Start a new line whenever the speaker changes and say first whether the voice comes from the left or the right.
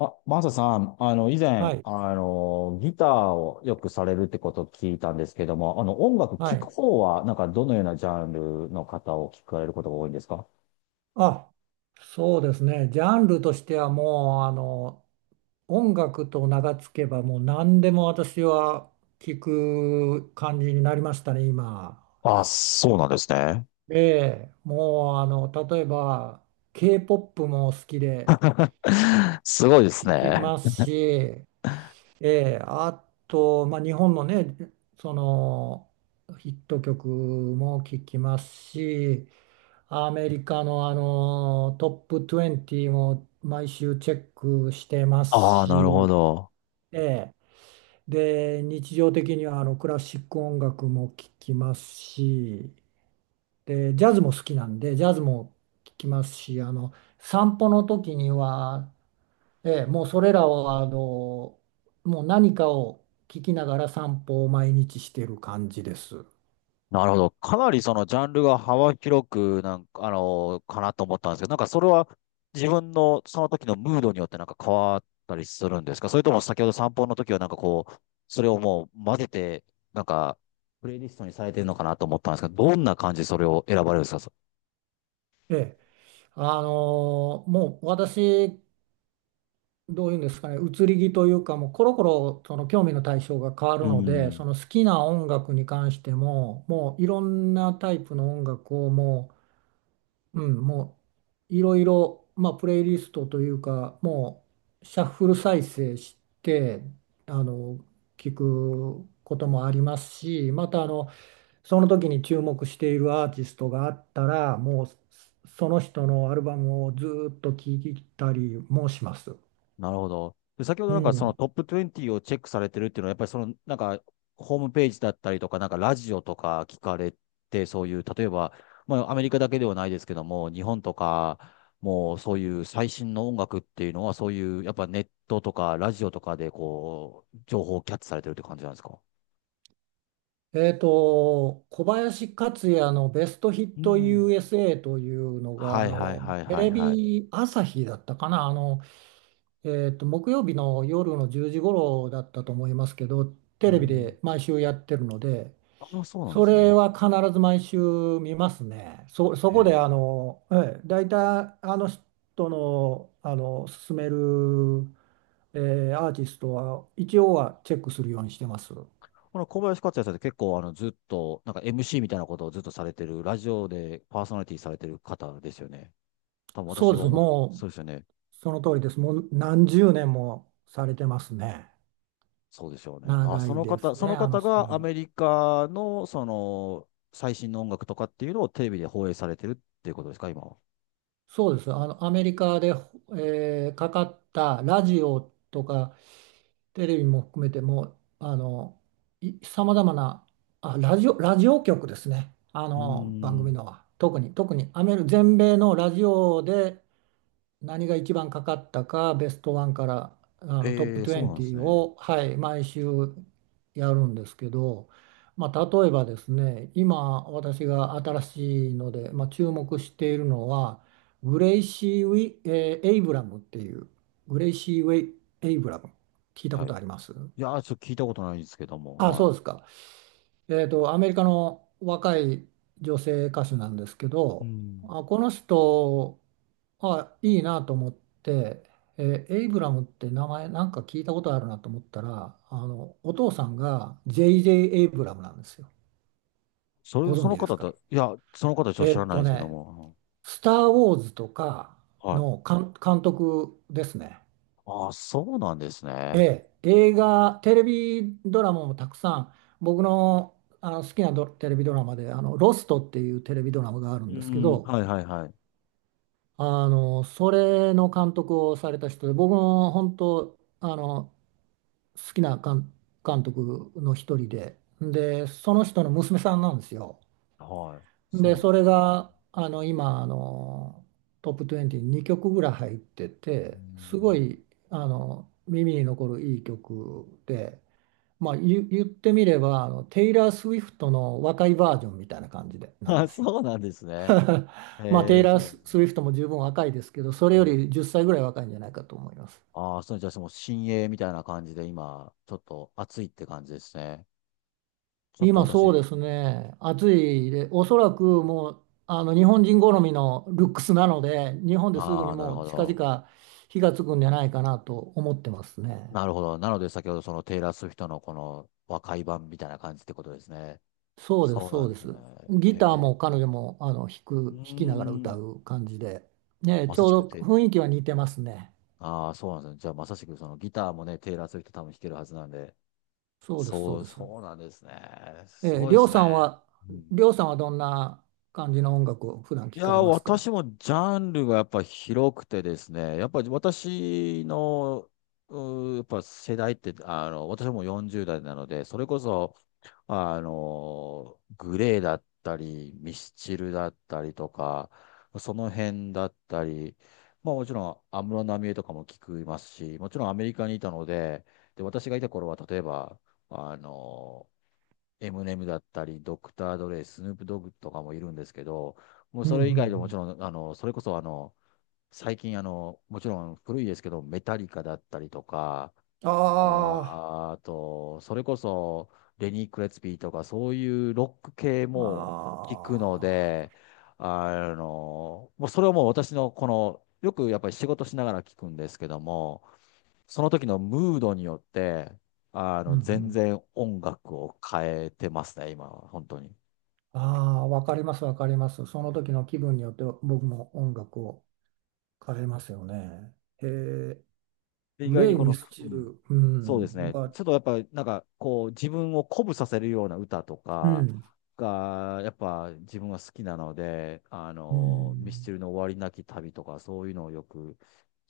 left: あ、マサさん、以前、
right: はい、
left: ギターをよくされるってことを聞いたんですけども、音楽
right: は
left: 聴く
right: い。
left: 方は、どのようなジャンルの方を聞かれることが多いんですか？
right: あ、そうですね。ジャンルとしてはもう、音楽と名が付けば、もう何でも私は聞く感じになりましたね、今。
left: あ、そうなんですね。
right: で、もう、例えば、K-POP も好きで
left: すごいです
right: 聞き
left: ね。
right: ますし、あと、まあ、日本のね、その、ヒット曲も聞きますし、アメリカの、トップ20も毎週チェックしてます
left: ああ、なるほ
right: し、
left: ど。
right: ええで、日常的にはクラシック音楽も聴きますし、で、ジャズも好きなんで、ジャズも聴きますし、散歩の時には、もうそれらをもう何かを聴きながら散歩を毎日してる感じです。
left: なるほど。かなりそのジャンルが幅広くかなと思ったんですけど、なんかそれは自分のその時のムードによってなんか変わったりするんですか？それとも先ほど散歩の時はなんかこう、それをもう混ぜて、なんか、プレイリストにされてるのかなと思ったんですけど、どんな感じでそれを選ばれるんですか？そ
right: ええもう私どういうんですかね、移り気というか、もうコロコロその興味の対象が変わ
left: う
right: るので、
left: ん。
right: その好きな音楽に関しても、もういろんなタイプの音楽をもう、うん、もういろいろ、まあ、プレイリストというか、もうシャッフル再生して、あの、聞くこともありますし、またその時に注目しているアーティストがあったら、もうその人のアルバムをずっと聴いたりもします。
left: なるほど。で、先ほど
right: う
left: なんかその
right: ん。
left: トップ20をチェックされてるっていうのは、やっぱりそのなんかホームページだったりとか、なんかラジオとか聞かれて、そういう、例えば、まあアメリカだけではないですけども、日本とか、もうそういう最新の音楽っていうのは、そういう、やっぱネットとかラジオとかでこう、情報をキャッチされてるって感じなんですか？
right: 小林克也のベストヒッ
left: う
right: ト
left: ん。
right: USA というのが、
left: はいはいはい
right: テ
left: は
right: レ
left: いはい。
right: ビ朝日だったかな、木曜日の夜の10時頃だったと思いますけど、
left: う
right: テレビ
left: ん。
right: で毎週やってるので、
left: ああ、そうなん
right: そ
left: ですね。
right: れは必ず毎週見ますね。そ
left: へ
right: こで、
left: え。
right: 大体、あの人の、勧める、アーティストは、一応はチェックするようにしてます。
left: この小林克也さんって結構あのずっと、なんか MC みたいなことをずっとされてる、ラジオでパーソナリティされてる方ですよね。多分
right: そ
left: 私
right: うで
left: が
right: す。
left: 思っ、そうですよね。
right: その通りです。もう何十年もされてますね。
left: そうでしょうね。あ、
right: 長
left: そ
right: い
left: の
right: で
left: 方、
right: すね、
left: その
right: あの
left: 方
right: 人
left: がア
right: も。
left: メリカのその最新の音楽とかっていうのをテレビで放映されてるっていうことですか、今は？
right: そうです。アメリカで、かかったラジオとかテレビも含めても、さまざまな、ラジオ局ですね。
left: うー
right: 番組
left: ん。
right: のは。特にアメリ、全米のラジオで何が一番かかったか、ベストワンからトップ
left: ええ、そうなんです
right: 20
left: ね。
right: を、はい、毎週やるんですけど、まあ、例えばですね、今私が新しいので、まあ、注目しているのは、グレイシー・ウィ、エイブラムっていう、グレイシー・ウェイ・エイブラム、聞いたこ
left: はい。
right: とあります？
left: いやー、ちょっと聞いたことないんですけども、
right: あ、
left: は
right: そうですか。アメリカの若い女性歌手なんですけ
left: い。う
right: ど、
left: ん。
right: あ、この人、あ、いいなと思って、エイブラムって名前なんか聞いたことあるなと思ったら、お父さんが J.J. エイブラムなんですよ。
left: それ、
right: ご存
left: その
right: 知で
left: 方
right: すか？
left: だ、いや、その方ちょっと
right: え
left: 知
right: ー
left: ら
right: っ
left: ないん
right: と
left: ですけど
right: ね、
left: も、
right: スター・ウォーズとか
left: は
right: の
left: い。
right: 監督ですね。
left: ああ、そうなんです
right: え
left: ね。
right: 映画、テレビドラマもたくさん、僕の、好きなテレビドラマで、ロストっていうテレビドラマがある
left: う
right: ん
left: ー
right: ですけ
left: ん、
right: ど、
left: はいはいはい。
right: それの監督をされた人で、僕も本当、好きな監督の一人で、で、その人の娘さんなんですよ。
left: はい。そう
right: で、
left: なんで
right: そ
left: すね。
right: れが、今、トップ20に2曲ぐらい入って
left: うー
right: て、すご
left: ん。
right: い、耳に残るいい曲で、まあ、言ってみればテイラー・スウィフトの若いバージョンみたいな感じでなん
left: あ、
right: ですよ。
left: そうなんですね。
right: まあテ
left: へ
right: イ
left: え、
right: ラ
left: そ
right: ー・
left: うなん
right: ス
left: です
right: ウ
left: ね。
right: ィフトも十分若いですけどそれ
left: う
right: よ
left: ん。
right: り10歳ぐらい若いんじゃないかと思います。
left: ああ、そう、じゃあその新鋭みたいな感じで今、ちょっと暑いって感じですね。ちょっと
right: 今
left: 私、う
right: そうです
left: ん。
right: ね暑いでおそらくもう日本人好みのルックスなので日本ですぐ
left: あ
right: に
left: あ、なる
right: もう
left: ほ
right: 近
left: ど。
right: 々火がつくんじゃないかなと思ってますね。
left: なるほど。なので先ほどそのテイラー・スウィフトのこの和解版みたいな感じってことですね。
right: そうです
left: そうな
right: そう
left: んで
right: で
left: す
right: す。
left: ね。
right: ギター
left: へ
right: も
left: え。
right: 彼女も
left: うー
right: 弾きながら歌
left: ん。
right: う感じで、ね、
left: ま
right: ち
left: さしく
right: ょうど
left: て、
right: 雰囲気は似てますね。
left: ああ、そうなんですね。じゃあまさしくそのギターもね、テイラー・スウィフト多分弾けるはずなんで、
right: そうです、そう
left: そう、
right: です。
left: そうなんですね。
right: え
left: す
right: ー、
left: ごい
right: り
left: で
right: ょう
left: す
right: さ
left: ね。
right: んは、
left: うん。
right: りょうさんはどんな感じの音楽を普段
left: い
right: 聞
left: やー、
right: かれますか？
left: 私もジャンルがやっぱ広くてですね、やっぱり私の、うー、やっぱ世代って、私も40代なので、それこそ、グレーだったり、ミスチルだったりとか、その辺だったり、まあもちろん安室奈美恵とかも聞きますし、もちろんアメリカにいたので、で、私がいた頃は例えば、あの、エムネムだったり、ドクター・ドレイ、スヌープ・ドッグとかもいるんですけど、もう
right: うんう
left: そ
right: んう
left: れ以外でももち
right: ん、
left: ろん、あの、それこそあの、最近もちろん古いですけど、メタリカだったりとか、
right: あ
left: あ、あと、それこそレニー・クレツピーとか、そういうロック系も聞くの
right: あ、あ
left: で、
right: あ、
left: もうそれはもう私のこの、よくやっぱり仕事しながら聞くんですけども、その時のムードによって、
right: うんう
left: 全
right: ん、
left: 然音楽を変えてますね、今は、本当に。
right: あ、ああ、わかります、わかります。その時の気分によって僕も音楽を変えますよね。へえ、
left: で、意
right: グ
left: 外
right: レ
left: に
right: イ・
left: こ
right: ミ
left: の、
right: ス
left: う
right: チ
left: ん、
right: ル、う
left: そうです
right: ん、
left: ね、
right: は、
left: ちょっとやっぱ、なんか、こう、自分を鼓舞させるような歌と
right: う
left: か
right: ん
left: が、やっぱ自分は好きなので、
right: う
left: ミス
right: ん、
left: チルの終わりなき旅とか、そういうのをよく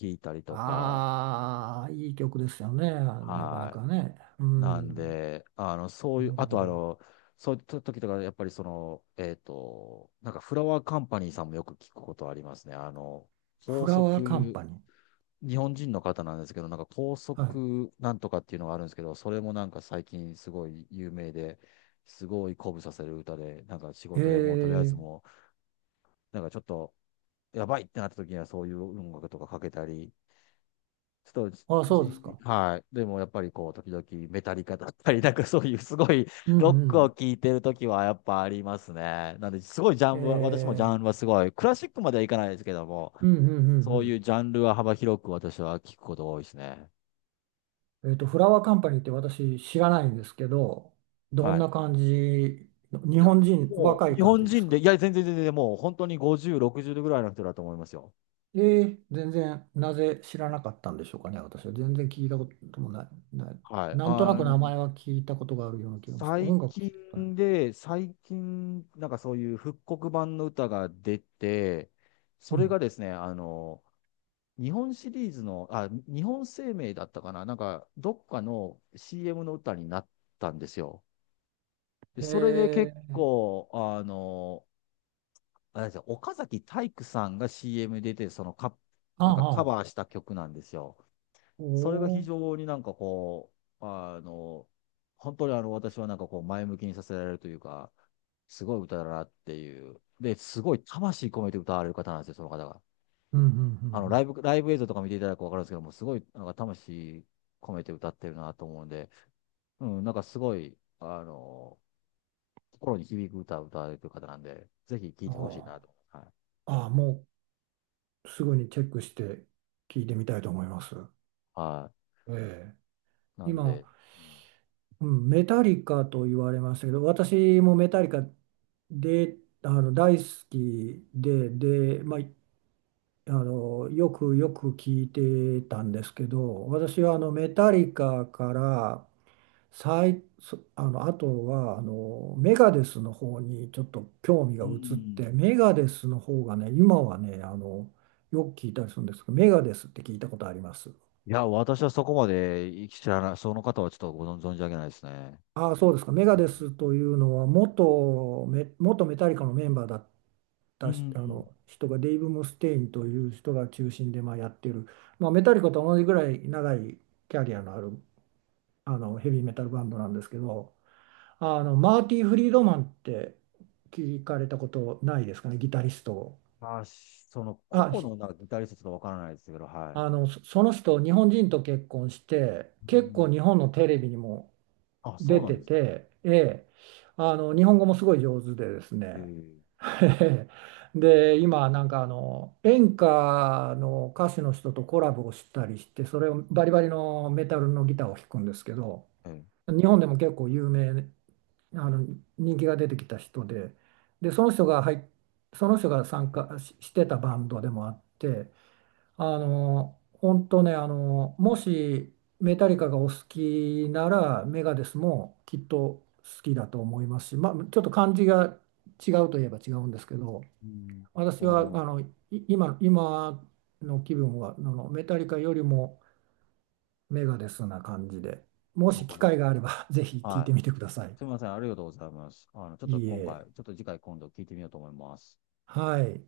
left: 聞いたりとか、
right: ああ、いい曲ですよね、なかな
left: は
right: かね。う
left: い。なん
right: ん、
left: で、あの、そういう、
right: なる
left: あ
right: ほ
left: とあ
right: ど。
left: の、そういう時とか、やっぱりその、なんかフラワーカンパニーさんもよく聞くことありますね。高
right: フラワーカン
left: 速、
right: パニー。
left: 日本人の方なんですけど、なんか高
right: は
left: 速なんとかっていうのがあるんですけど、それもなんか最近すごい有名で、すごい鼓舞させる歌で、なんか仕
right: い。え
left: 事でもうとりあえず
right: え、
left: もう、なんかちょっとやばいってなった時にはそういう音楽とかかけたり、ちょっと
right: あ、そうです
left: じ、
right: か。
left: はい。でもやっぱりこう、時々メタリカだったり、なんかそういうすごい
right: う
left: ロッ
right: んう
left: クを
right: ん。
left: 聴いてる時はやっぱありますね。なんで、すごいジャ
right: え
left: ンルは、私もジ
right: え、
left: ャンルはすごい、クラシックまではいかないですけども、
right: うんうんう
left: そうい
right: ん
left: うジャンルは幅広く私は聞くことが多いですね。
right: うん。フラワーカンパニーって私知らないんですけど、ど
left: は
right: ん
left: い。
right: な感じ、日
left: いや、
right: 本人、
left: も
right: 若
left: う
right: い
left: 日
right: 感
left: 本
right: じです
left: 人で、
right: か？
left: いや、全然全然、もう本当に50、60ぐらいの人だと思いますよ。
right: ええ、全然、なぜ知らなかったんでしょうかね、私は。全然聞いたこともない、ない。
left: はい。
right: なんとなく名前は聞いたことがあるような気がします。
left: 最
right: 音楽聞いたことない。
left: 近で、最近、なんかそういう復刻版の歌が出て、そ
right: う
left: れが
right: ん。
left: ですね、日本シリーズの、あ、日本生命だったかな、なんか、どっかの CM の歌になったんですよ。で、それで結
right: ええ、
left: 構、あれですよ、岡崎体育さんが CM 出て、そのカ、
right: あ
left: なんかカ
right: あ、
left: バーした曲なんですよ。
right: お
left: それが
right: お
left: 非
right: ー。
left: 常になんかこう、本当にあの私はなんかこう前向きにさせられるというか、すごい歌だなっていう。で、すごい魂込めて歌われる方なんですよ、その方が。
right: うんうん
left: ライブ映像とか見ていただくとわかるんですけども、すごいなんか魂込めて歌ってるなと思うんで、うん、なんかすごい、心に響く歌を歌われてる方なんで、ぜひ聴い
right: うん
left: てほ
right: う
left: し
right: ん。
left: いな
right: あ
left: と。はい。
right: あ、ああ、もう。すぐにチェックして聞いてみたいと思います。
left: は
right: え
left: い。な
right: え、
left: ん
right: 今、
left: で、うん
right: うん、メタリカと言われましたけど、私もメタリカで、大好きで、で、まあ、よくよく聞いてたんですけど、私はメタリカから最、そあの、あとはメガデスの方にちょっと興味が
left: う
right: 移っ
left: ん。
right: て、メガデスの方がね、今はね、よく聞いたりするんですけど、メガデスって聞いたことあります？
left: いや、私はそこまで知らない、その方はちょっとご存存じ上げないですね。
right: ああ、そうですか。メガ
left: う
right: デ
left: ん。
right: スというのは元メタリカのメンバーだっ
left: う
right: たしあ
left: ん。
right: の人がデイブ・ムステインという人が中心でまあやってる、まあ、メタリカと同じぐらい長いキャリアのあるヘビーメタルバンドなんですけど、マーティ・フリードマンって聞かれたことないですかね、ギタリストを。
left: まあ、しその
right: あ、
left: 個々
right: ひ
left: のなんかギタリストちょっとわからないですけど、はい。
right: あのそその人、日本人と結婚して、
left: う
right: 結構
left: ん。
right: 日本のテレビにも
left: あ、そ
right: 出
left: うなん
right: て
left: ですね。
right: て、日本語もすごい上手でですね。
left: え
right: で、今なんか演歌の歌手の人とコラボをしたりして、それをバリバリのメタルのギターを弾くんですけど、
left: えええ。
right: 日本でも結構有名、あの人気が出てきた人で、で、その人が入っその人が参加してたバンドでもあって、本当ね、もしメタリカがお好きなら、メガデスもきっと好きだと思いますし、まあ、ちょっと感じが違うといえば違うんですけど、
left: うん。
right: 私
left: わ
right: は
left: かります。
right: 今の気分は、メタリカよりもメガデスな感じで、も
left: わ
right: し
left: か
right: 機
left: りま
right: 会
left: す。
right: があれば ぜひ聞い
left: は
right: て
left: い。
right: みてください。
left: すみません、ありがとうございます。ちょっ
right: い
left: と
right: い
left: 今
right: え。
left: 回、ちょっと次回今度聞いてみようと思います。
right: はい。